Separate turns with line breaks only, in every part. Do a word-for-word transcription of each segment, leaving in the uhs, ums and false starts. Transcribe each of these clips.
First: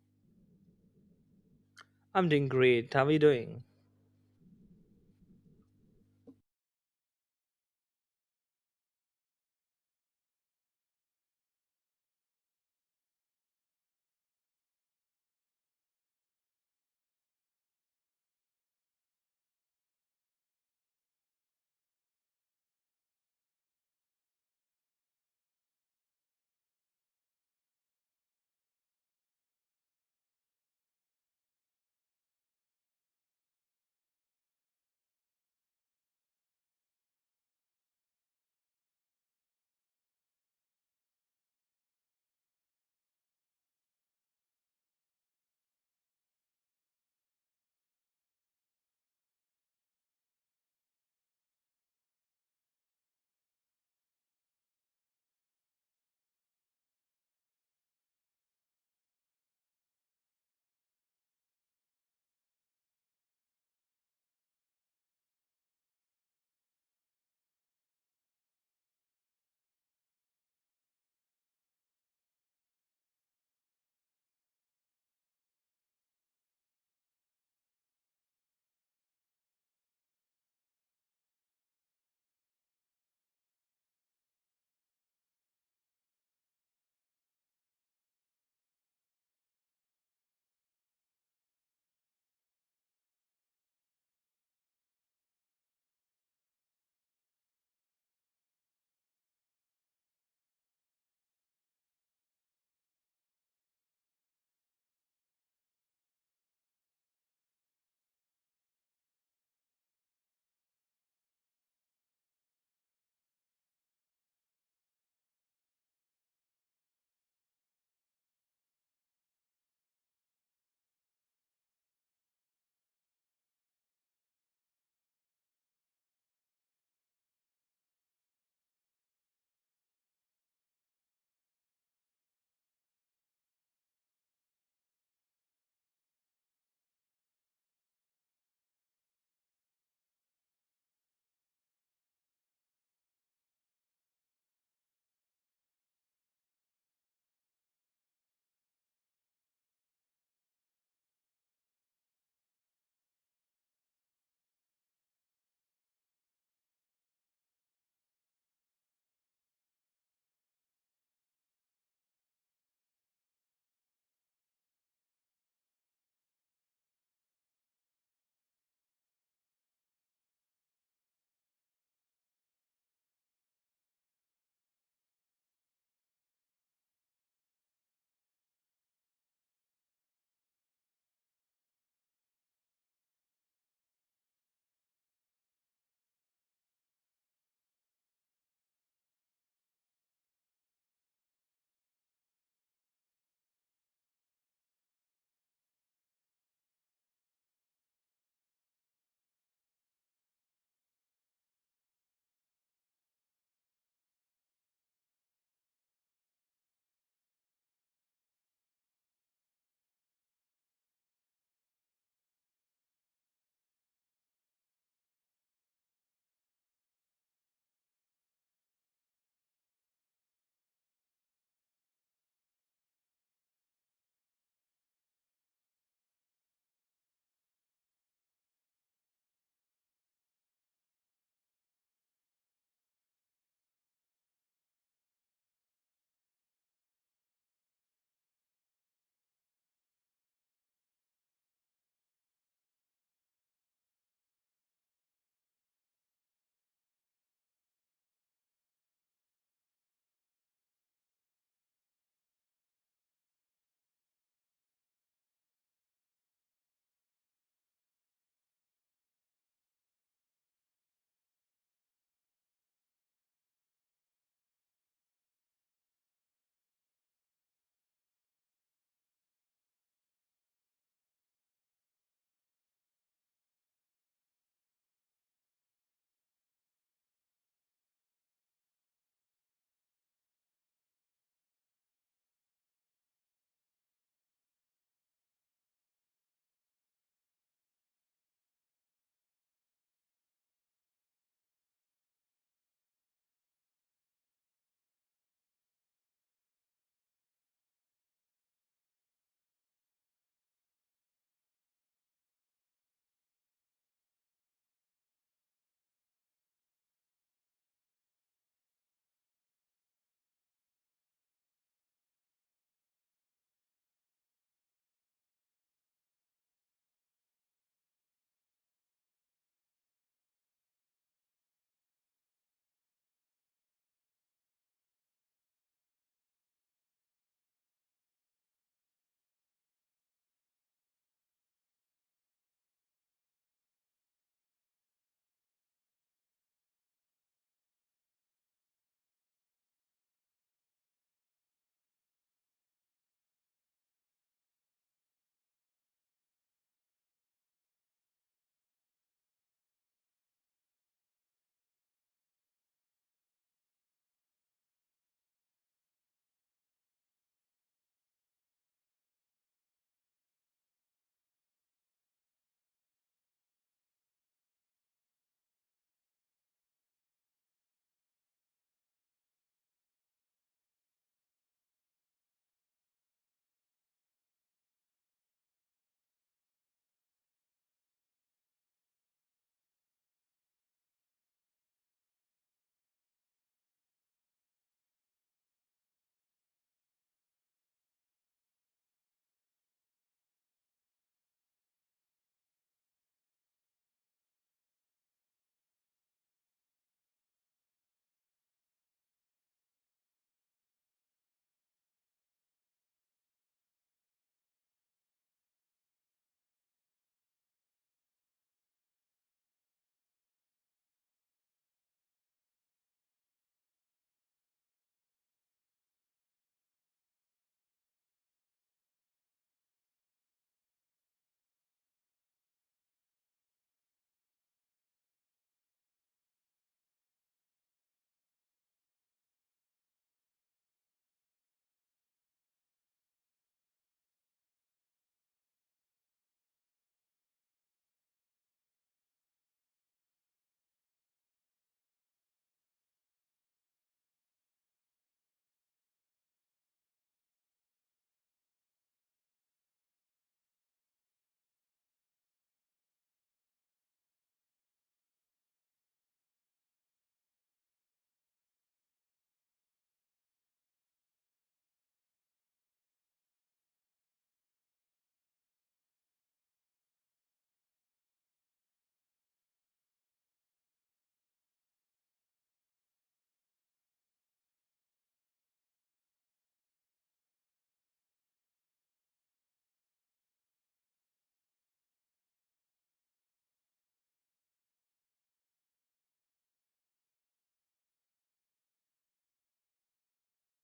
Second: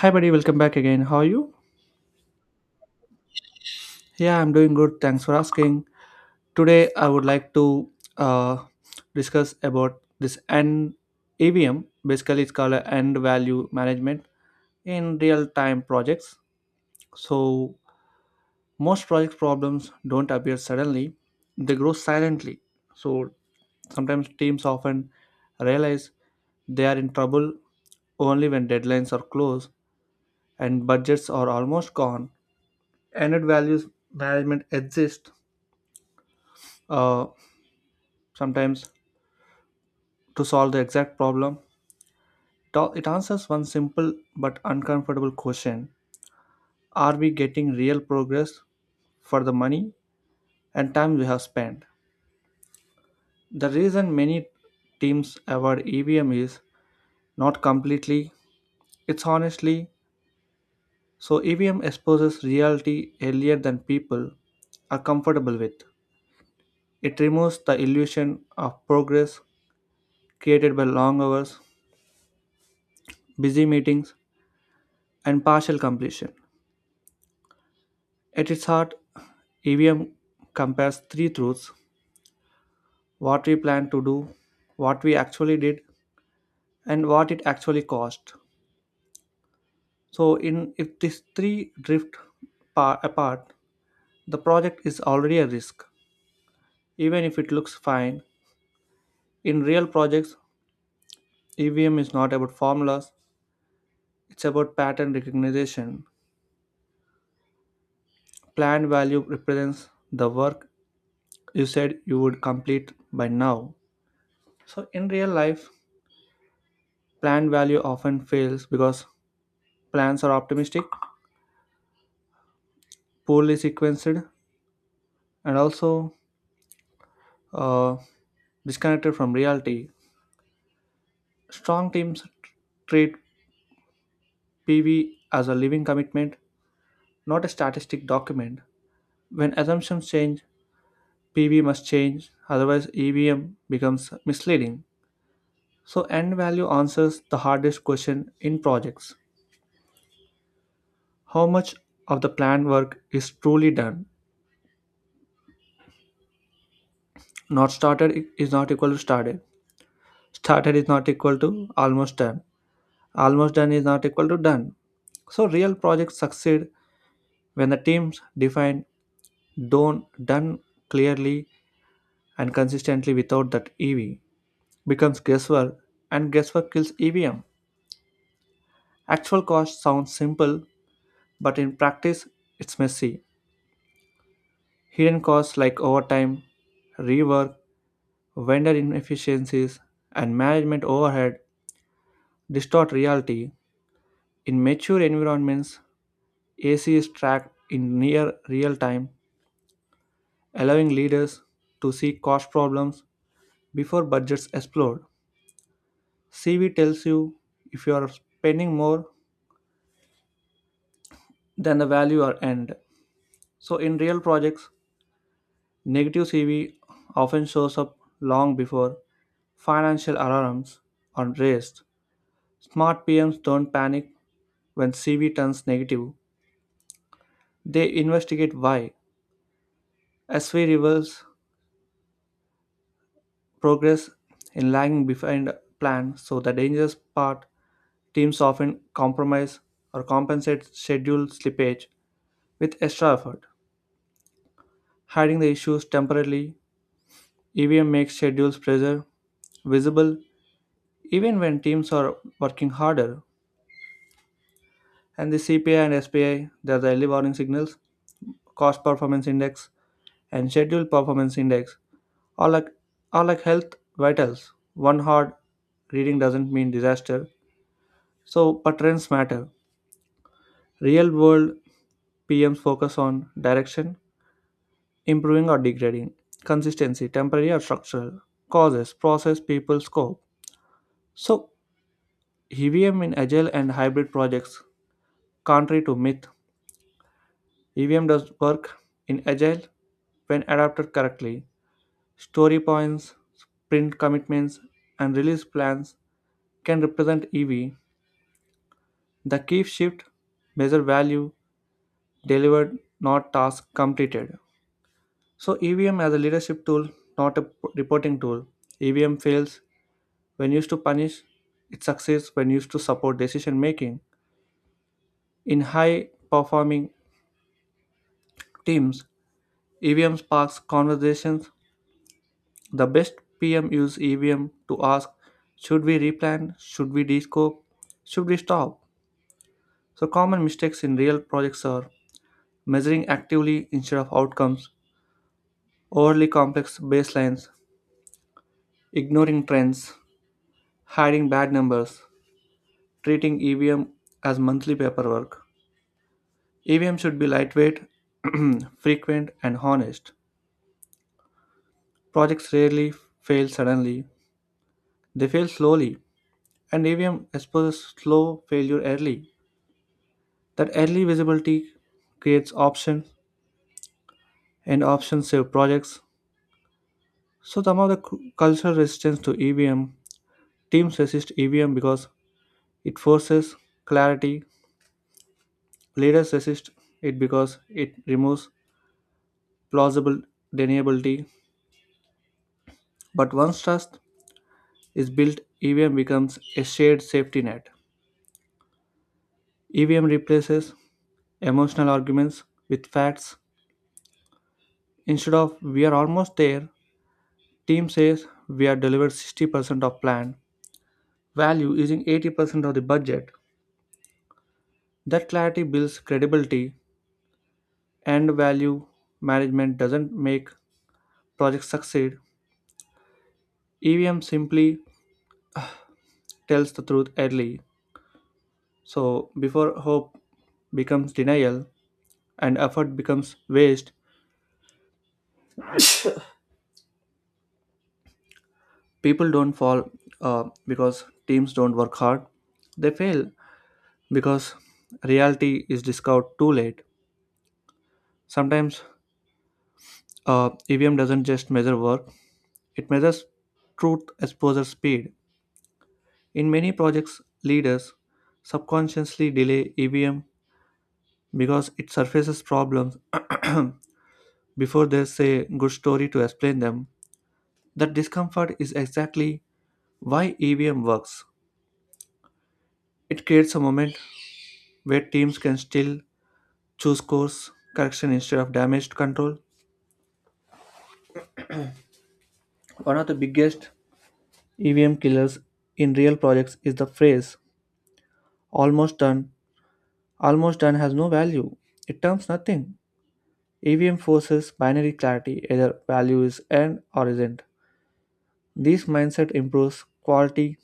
Hi, buddy, welcome back again. How are you?
I'm doing great. How are you doing?
Yeah, I'm doing good. Thanks for asking. Today, I would like to uh, discuss about this N A V M. Basically, it's called a end value management in real time projects. So, most project problems don't appear suddenly, they grow silently. So, sometimes teams often realize they are in trouble only when deadlines are close and budgets are almost gone. Ended values management exists, uh, sometimes, to solve the exact problem. Ta- It answers one simple but uncomfortable question. Are we getting real progress for the money and time we have spent? The reason many teams avoid E V M is not completely, it's honestly. So, E V M exposes reality earlier than people are comfortable with. It removes the illusion of progress created by long hours, busy meetings, and partial completion. At its heart, E V M compares three truths: what we plan to do, what we actually did, and what it actually cost. So, in if these three drift pa- apart, the project is already a risk, even if it looks fine. In real projects, E V M is not about formulas, it's about pattern recognition. Planned value represents the work you said you would complete by now. So, in real life, plan value often fails because plans are optimistic, poorly sequenced, and also, uh, disconnected from reality. Strong teams treat P V as a living commitment, not a statistic document. When assumptions change, P V must change; otherwise, E V M becomes misleading. So, end value answers the hardest question in projects: how much of the planned work is truly done? Not started is not equal to started. Started is not equal to almost done. Almost done is not equal to done. So real projects succeed when the teams define done done clearly and consistently. Without that, EV becomes guesswork, and guesswork kills EVM. Actual cost sounds simple, but in practice it's messy. Hidden costs like overtime, rework, vendor inefficiencies, and management overhead distort reality. In mature environments, A C is tracked in near real time, allowing leaders to see cost problems before budgets explode. C V tells you if you are spending more than the value or end. So, in real projects, negative C V often shows up long before financial alarms are raised. Smart P Ms don't panic when C V turns negative, they investigate why. S V reveals progress in lagging behind plan. So, the dangerous part: teams often compromise or compensate schedule slippage with extra effort, hiding the issues temporarily. E V M makes schedules pressure visible even when teams are working harder. And the C P I and S P I, they are the early warning signals. Cost performance index and schedule performance index are like, are like health vitals. One hard reading doesn't mean disaster. So, but trends matter. Real world P Ms focus on direction, improving or degrading; consistency, temporary or structural; causes, process, people, scope. So, E V M in agile and hybrid projects: contrary to myth, E V M does work in agile when adapted correctly. Story points, sprint commitments, and release plans can represent E V. The key shift: measure value delivered, not task completed. So, E V M as a leadership tool, not a p- reporting tool. E V M fails when used to punish; it succeeds when used to support decision making. In high performing teams, E V M sparks conversations. The best P M use E V M to ask: should we replan, should we descope, should we stop? So, common mistakes in real projects are measuring actively instead of outcomes, overly complex baselines, ignoring trends, hiding bad numbers, treating E V M as monthly paperwork. E V M should be lightweight, frequent, and honest. Projects rarely fail suddenly, they fail slowly, and E V M exposes slow failure early. That early visibility creates options, and options save projects. So, some of the cu- cultural resistance to E V M: teams resist E V M because it forces clarity, leaders resist it because it removes plausible deniability. But once trust is built, E V M becomes a shared safety net. E V M replaces emotional arguments with facts. Instead of "we are almost there," team says we have delivered sixty percent of plan value using eighty percent of the budget. That clarity builds credibility, and value management doesn't make projects succeed. E V M simply tells the truth early, so before hope becomes denial and effort becomes waste. People don't fall, uh, because teams don't work hard. They fail because reality is discovered too late. Sometimes, uh, E V M doesn't just measure work, it measures truth exposure speed. In many projects, leaders subconsciously delay E V M because it surfaces problems before there's a good story to explain them. That discomfort is exactly why E V M works. It creates a moment where teams can still choose course correction instead of damage control. One of the biggest E V M killers in real projects is the phrase "almost done." Almost done has no value. It terms nothing. E V M forces binary clarity: either value is and or isn't. This mindset improves quality,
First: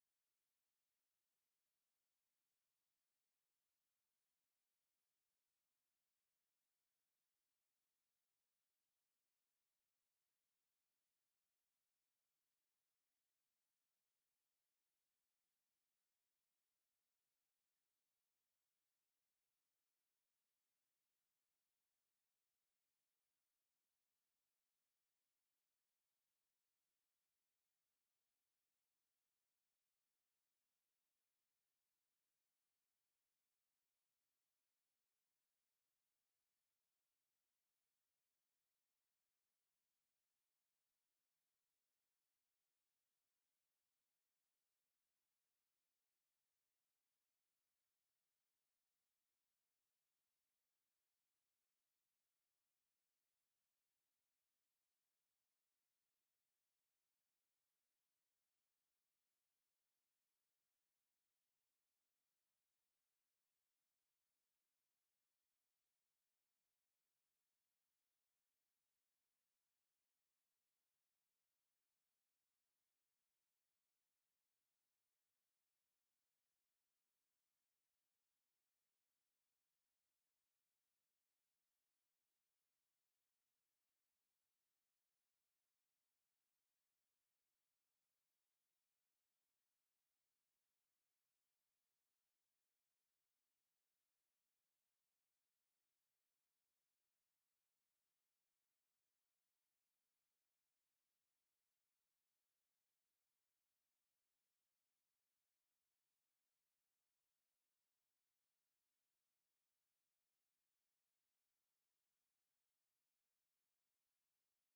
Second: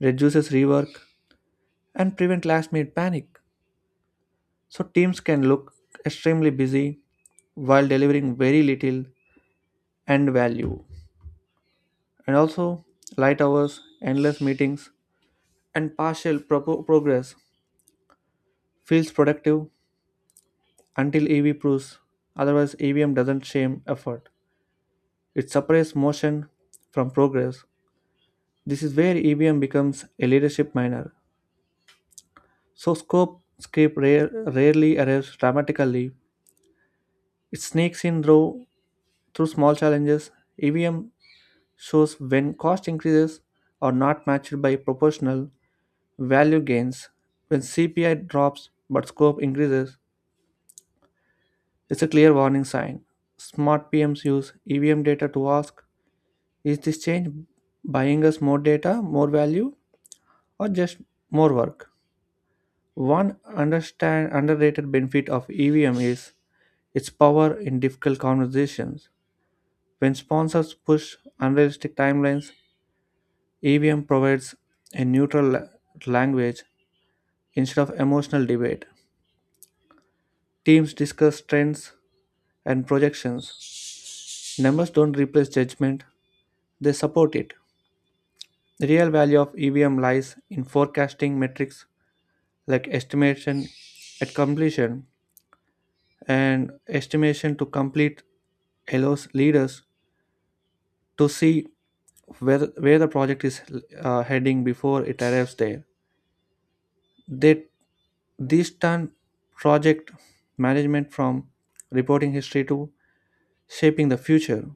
reduces rework, and prevent last minute panic. So teams can look extremely busy while delivering very little end value. And also light hours, endless meetings, and partial pro- progress feels productive until E V proves otherwise. E V M doesn't shame effort. It separates motion from progress. This is where E V M becomes a leadership minor. So scope creep rare, rarely arrives dramatically. It sneaks in through, through small challenges. E V M shows when cost increases are not matched by proportional value gains. When C P I drops but scope increases, it's a clear warning sign. Smart P Ms use E V M data to ask: is this change buying us more data, more value, or just more work? One understand underrated benefit of E V M is its power in difficult conversations. When sponsors push unrealistic timelines, E V M provides a neutral la- language instead of emotional debate. Teams discuss trends and projections. Numbers don't replace judgment, they support it. The real value of E V M lies in forecasting metrics like estimation at completion and estimation to complete, allows leaders to see where where the project is uh, heading before it arrives there. They This turn project management from reporting history to shaping the future.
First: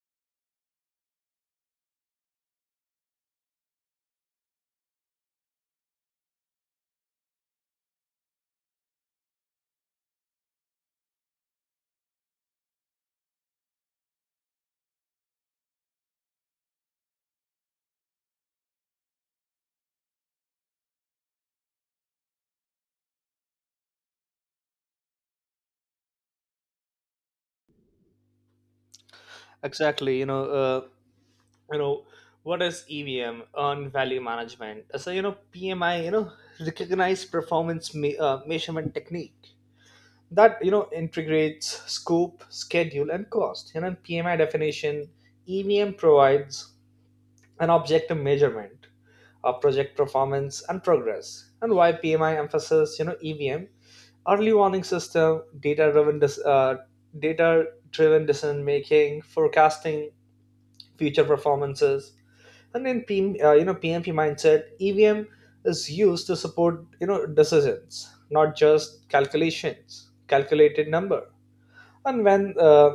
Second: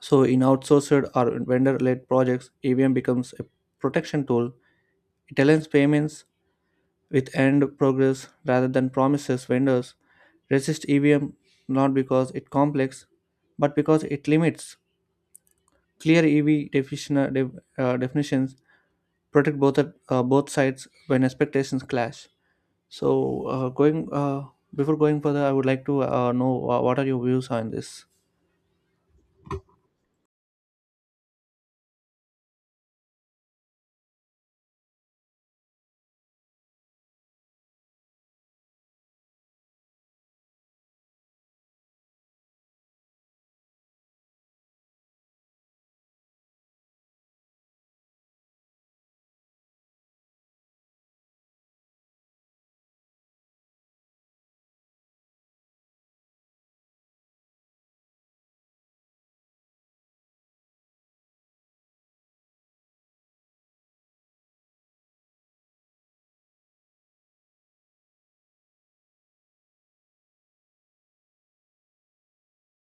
So in outsourced or vendor led projects, EVM becomes a protection tool. It aligns payments with end progress rather than promises. Vendors resist EVM not because it complex, but because it limits clear EV definition. Def- uh, definitions protect both at- uh, both sides when expectations clash. So, uh, going uh, before going further, I would like to uh, know, uh, what are your views on this?
Exactly. You know, uh, you know what is EVM, earned value management. So you know P M I, you know recognized performance me- uh, measurement technique that you know integrates scope, schedule, and cost. You know in P M I definition, E V M provides an objective measurement of project performance and progress. And why P M I emphasizes, you know E V M: early warning system, data driven, dis- uh, data driven decision making, forecasting future performances. And in P uh, you know P M P mindset, E V M is used to support, you know decisions, not just calculations, calculated number. And when uh,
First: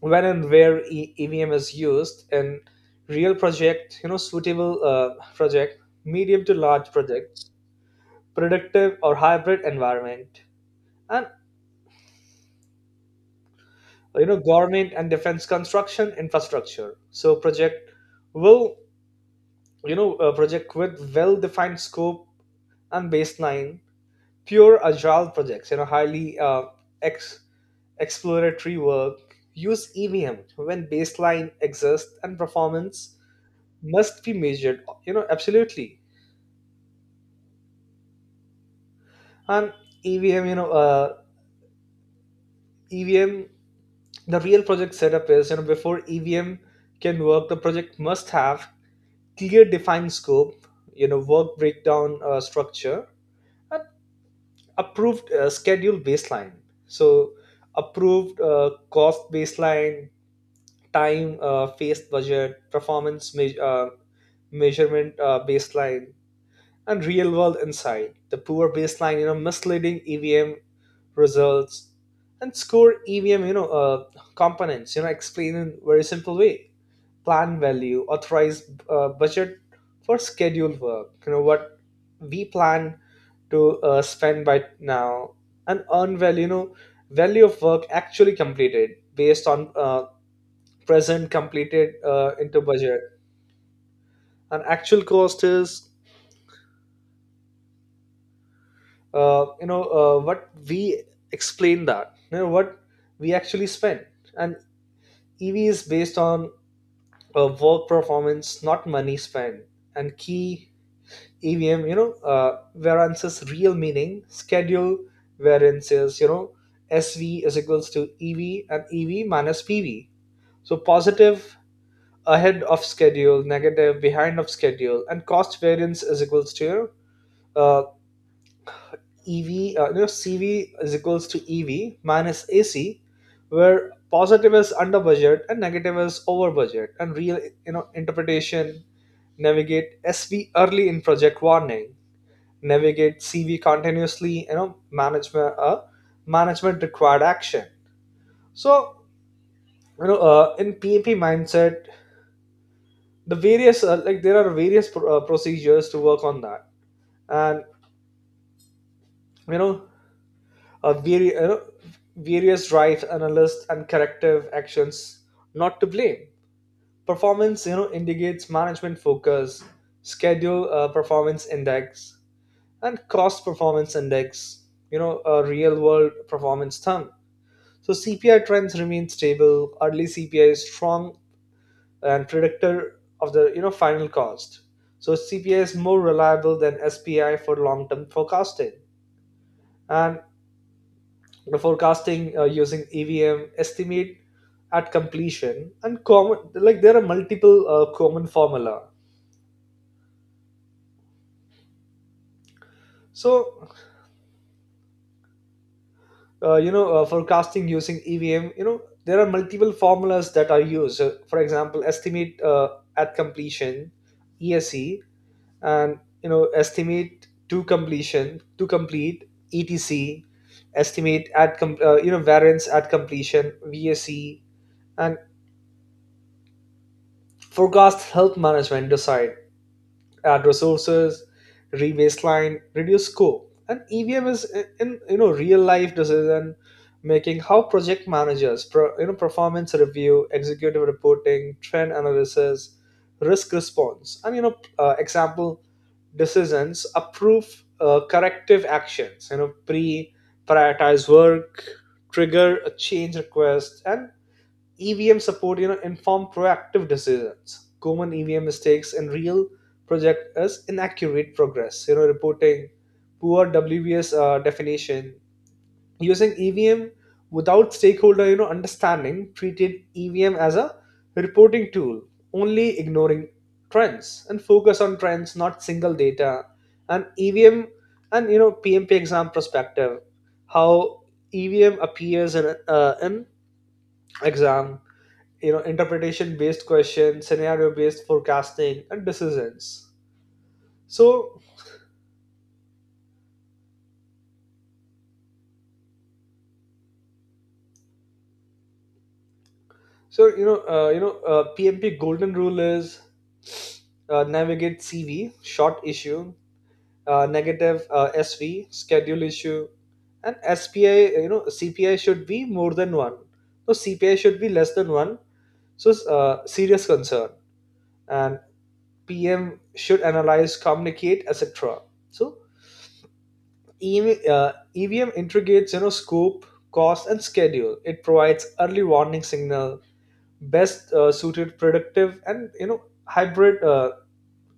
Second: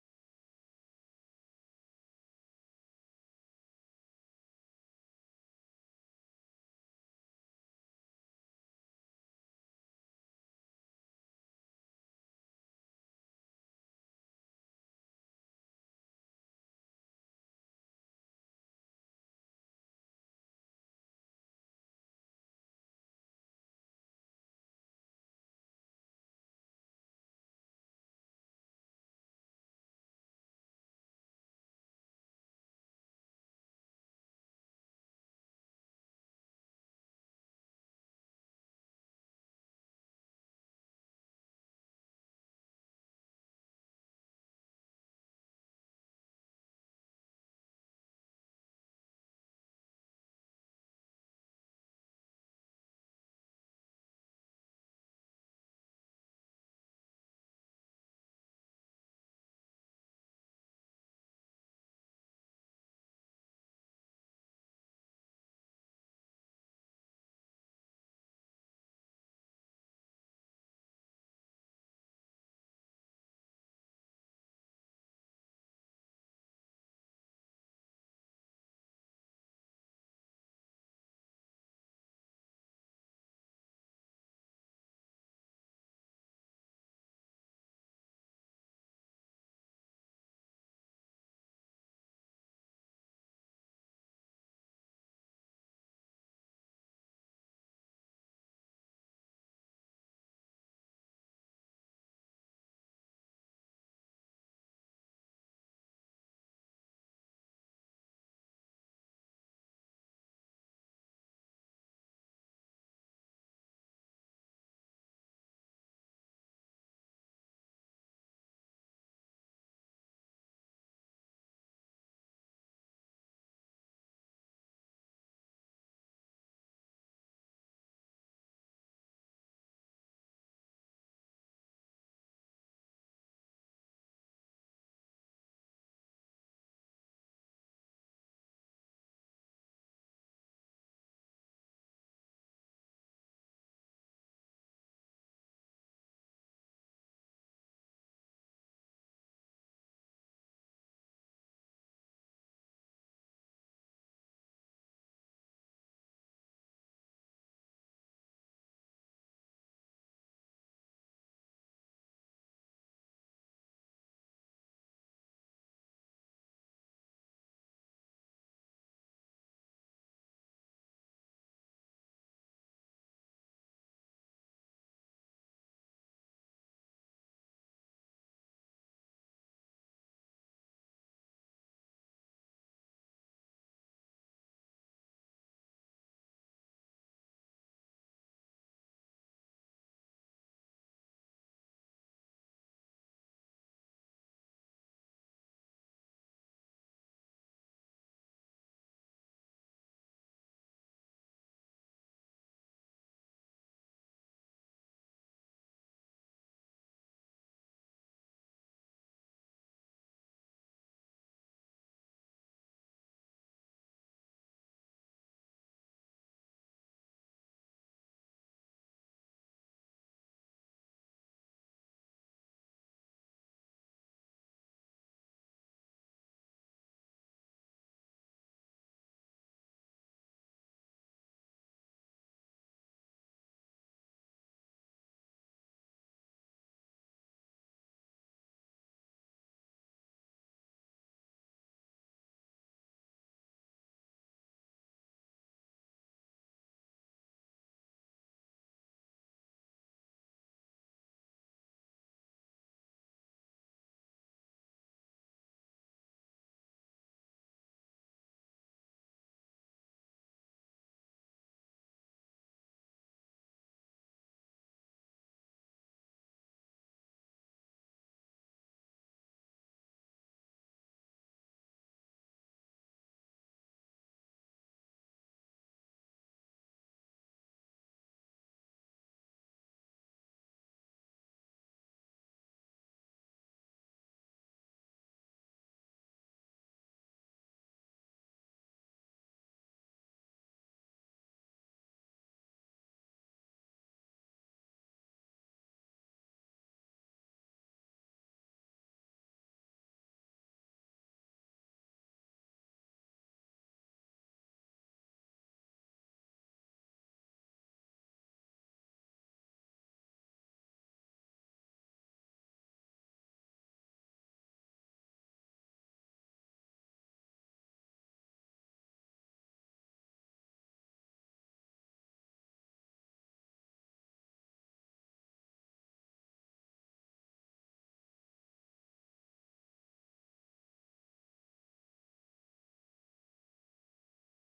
when and where e- EVM is used in real project, you know suitable uh, project, medium to large projects, productive or hybrid environment, and you know government and defense, construction, infrastructure. So project will you know uh, project with well defined scope and baseline. Pure agile projects, you know highly uh, ex- exploratory work. Use E V M when baseline exists and performance must be measured, you know absolutely. And evm you know uh, E V M, the real project setup is, you know before E V M can work the project must have clear defined scope, you know work breakdown uh, structure, and approved uh, schedule baseline. So approved uh, cost baseline, time uh, face budget, performance me- uh, measurement uh, baseline. And real world insight, the poor baseline, you know misleading E V M results. And score E V M, you know uh, components, you know explain in very simple way. Plan value, authorized uh, budget for scheduled work, you know what we plan to uh, spend by now. And earn value, you know value of work actually completed, based on uh, present completed uh, into budget. And actual cost is uh, you know uh, what we explain that you know what we actually spend. And EV is based on uh, work performance, not money spent. And key EVM, you know uh, wherein says real meaning schedule, wherein says, you know S V is equals to E V, and EV minus P V. So positive ahead of schedule, negative behind of schedule. And cost variance is equals to uh, E V, uh, you know, CV is equals to E V minus A C, where positive is under budget and negative is over budget. And real, you know, interpretation, navigate S V early in project warning, navigate C V continuously, you know, management, uh, management required action. So, you know, uh, in P M P mindset, the various uh, like there are various pro- uh, procedures to work on that, and you know uh, vari- uh, various rights analysts and corrective actions, not to blame performance, you know indicates management focus. Schedule uh, performance index and cost performance index, you know a real world performance term. So C P I trends remain stable early, C P I is strong and predictor of the, you know final cost. So CPI is more reliable than S P I for long term forecasting. And You know, forecasting uh, using E V M, estimate at completion, and common, like there are multiple uh, common formula. So uh, you know uh, forecasting using E V M, you know there are multiple formulas that are used. So, for example, estimate uh, at completion, E S E, and you know estimate to completion, to complete, E T C, estimate at com- uh, you know variance at completion, V S E, and forecast health management decide, add resources, re-baseline, reduce scope. And E V M is in, in, you know real life decision making, how project managers pro, you know performance review, executive reporting, trend analysis, risk response, and you know uh, example decisions, approve uh, corrective actions. You know pre Prioritize work, trigger a change request, and E V M support, you know, inform proactive decisions. Common E V M mistakes in real project is inaccurate progress, you know, reporting, poor W B S uh, definition. Using E V M without stakeholder, you know, understanding, treated E V M as a reporting tool only, ignoring trends and focus on trends, not single data. And E V M and, you know P M P exam perspective, how E V M appears in uh, in exam, you know interpretation based questions, scenario based forecasting and decisions. So so you know uh, you know uh, PMP golden rule is, uh, navigate CV short issue, uh, negative uh, S V schedule issue, and S P I, you know C P I should be more than one, so CPI should be less than one, so uh, serious concern. And P M should analyze, communicate, et cetera. So E V, uh, E V M integrates, you know scope, cost, and schedule. It provides early warning signal, best uh, suited predictive and you know hybrid uh,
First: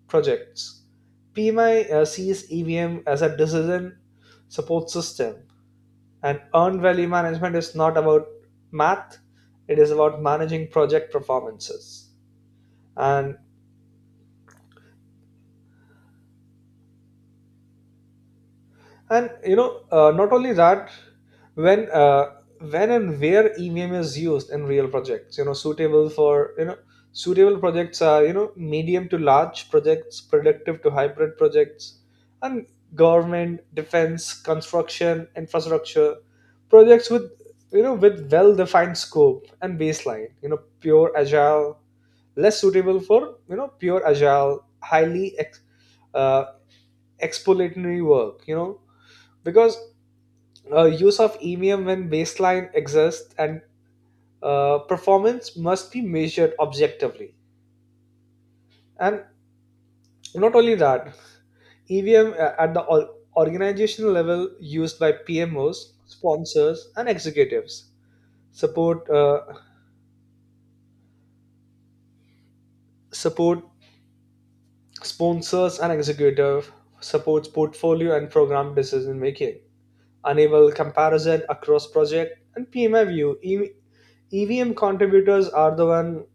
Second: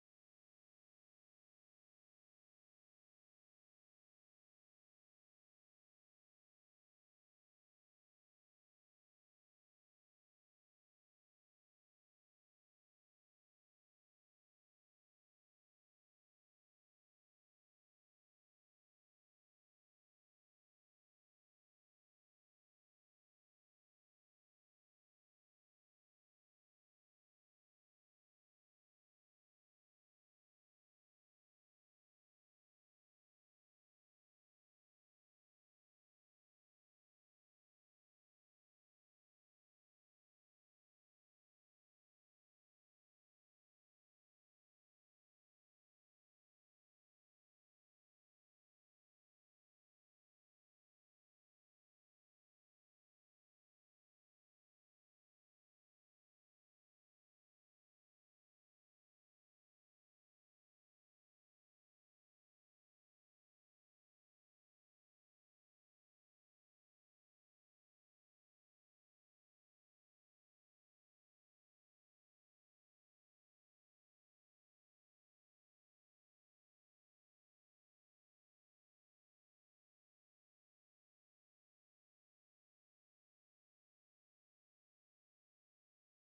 projects. P M I uh, sees E V M as a decision support system, and earned value management is not about math; it is about managing project performances. And and you know uh, not only that, when uh, when and where EVM is used in real projects, you know suitable for, you know suitable projects are, you know medium to large projects, productive to hybrid projects, and government, defense, construction, infrastructure projects with, you know with well defined scope and baseline, you know pure agile less suitable for, you know pure agile, highly ex- uh, exploratory work you know Because uh, use of E V M when baseline exists, and uh, performance must be measured objectively. And not only that, E V M at the or- organizational level, used by P M Os, sponsors, and executives, support uh, support sponsors and executive, supports portfolio and program decision making, enable comparison across project, and P M I view. E- EVM contributors are the one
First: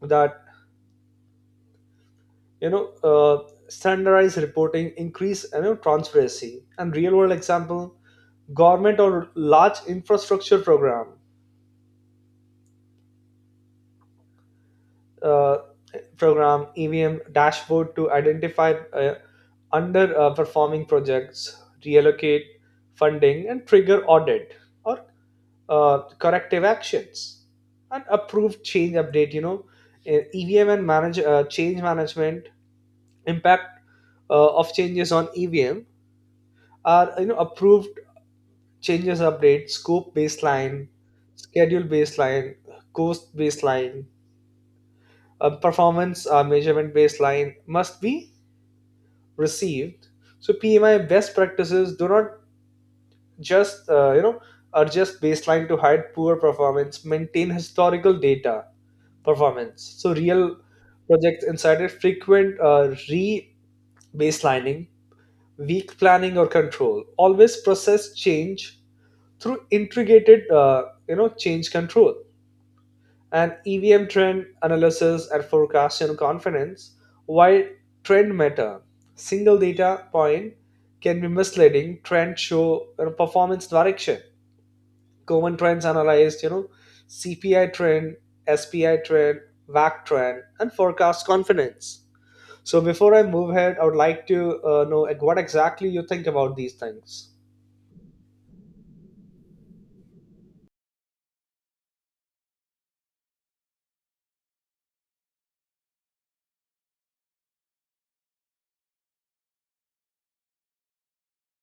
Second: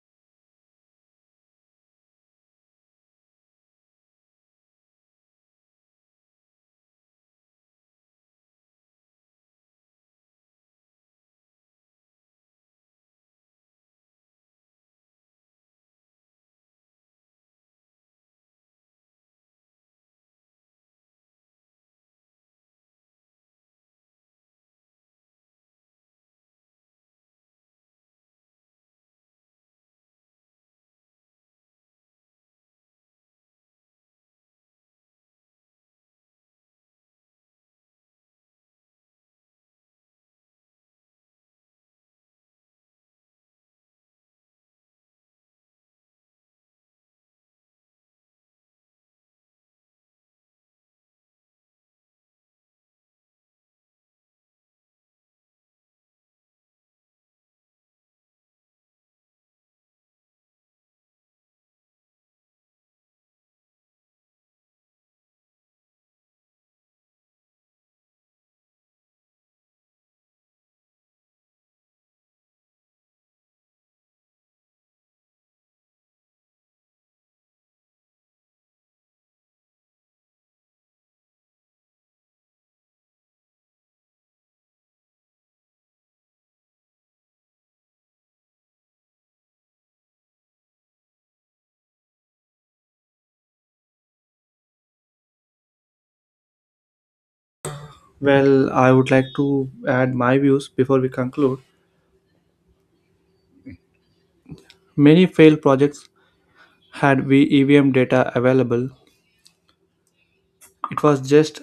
that, you know uh, standardized reporting, increase you know transparency. And real world example, government or large infrastructure program, uh, program E V M dashboard, to identify uh, underperforming projects, reallocate funding, and trigger audit or uh, corrective actions, and approve change update you know Uh, EVM and manage uh, change management impact uh, of changes on E V M are, you know approved changes update, scope baseline, schedule baseline, cost baseline, uh, performance uh, measurement baseline must be received. So P M I best practices do not just uh, you know adjust baseline to hide poor performance. Maintain historical data performance. So real projects incited frequent uh, re-baselining, weak planning or control. Always process change through integrated, uh, you know change control and E V M trend analysis and forecasting confidence. While trend matter, single data point can be misleading. Trend show, you know, performance direction. Common trends analyzed, you know, C P I trend, S P I trend, V A C trend, and forecast confidence. So before I move ahead, I would like to uh, know, like, what exactly you think about these things.
Well, I would like to add my views before we conclude. Many failed projects had EVM data available, it was just,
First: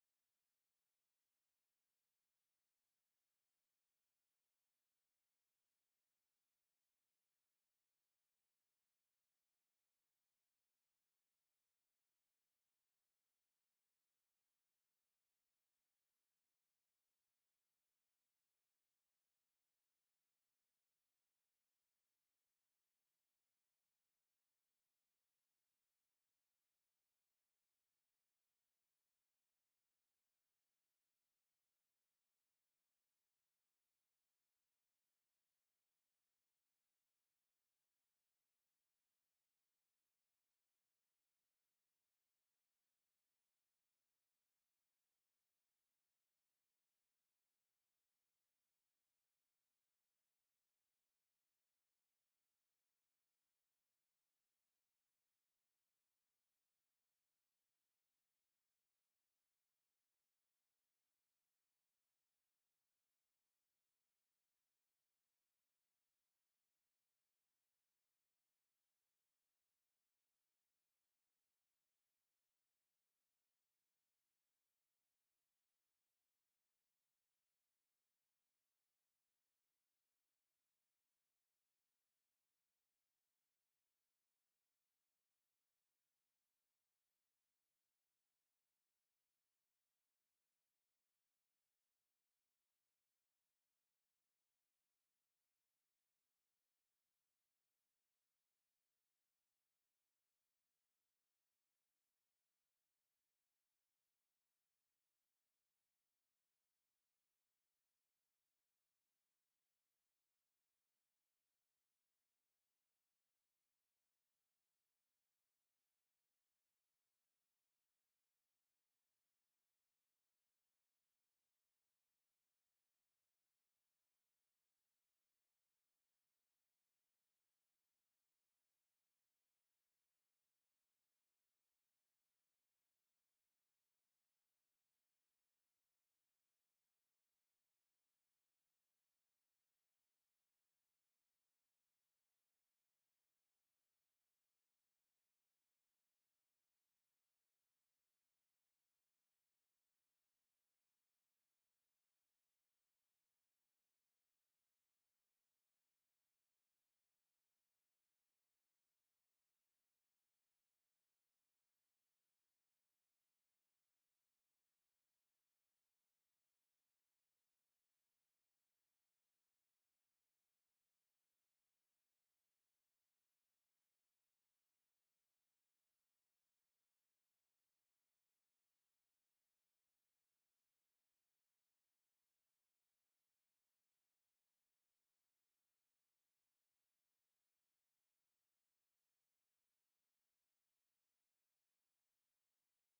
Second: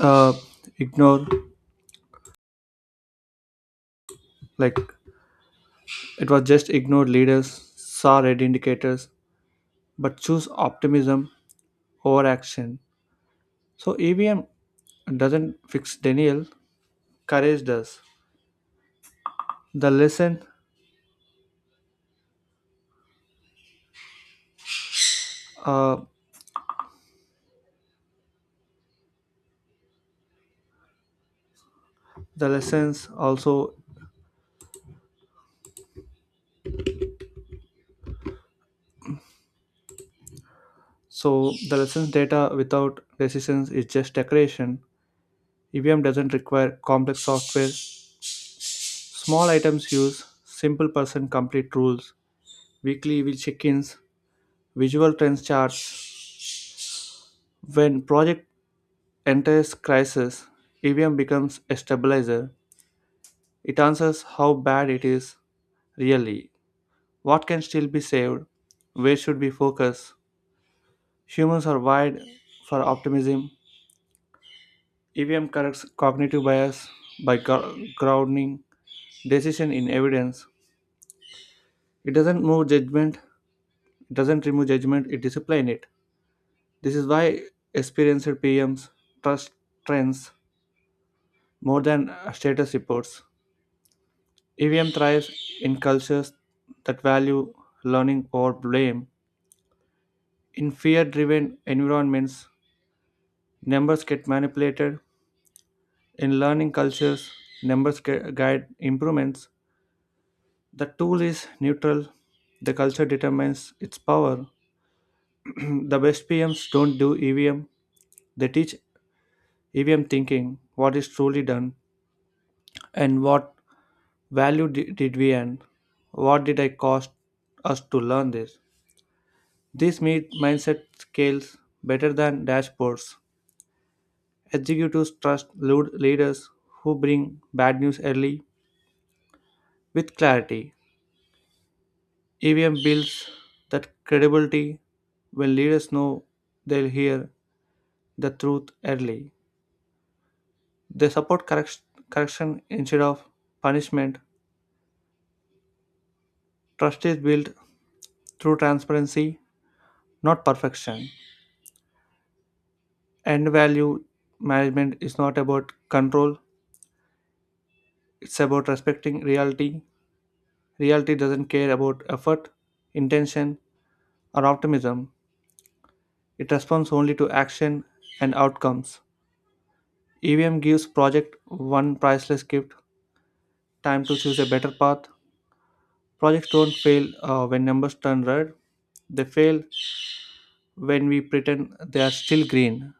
uh, ignored. Like, it was just ignored. Leaders saw red indicators but choose optimism over action. So EVM doesn't fix denial, courage does. the lesson uh, the lessons, also. So the lessons: data without decisions is just decoration. EVM doesn't require complex software. Small items use simple person complete rules, weekly will check-ins, visual trends charts. When project enters crisis, E V M becomes a stabilizer. It answers how bad it is really, what can still be saved, where should we focus. Humans are wired for optimism. E V M corrects cognitive bias by gro- grounding decision in evidence. It doesn't move judgment, it doesn't remove judgment, it disciplines it. This is why experienced P Ms trust trends more than, uh, status reports. E V M thrives in cultures that value learning over blame. In fear driven environments, numbers get manipulated. In learning cultures, numbers gu- guide improvements. The tool is neutral. The culture determines its power. The best P Ms don't do E V M, they teach E V M thinking: what is truly done and what value di- did we earn? What did I cost us to learn this? This made mindset scales better than dashboards. Executives trust lead- leaders who bring bad news early with clarity. E V M builds that credibility. When leaders know they'll hear the truth early, they support correct- correction instead of punishment. Trust is built through transparency, not perfection. End value management is not about control, it's about respecting reality. Reality doesn't care about effort, intention, or optimism. It responds only to action and outcomes. E V M gives project one priceless gift: time to choose a better path. Projects don't fail, uh, when numbers turn red, they fail when we pretend they are still green.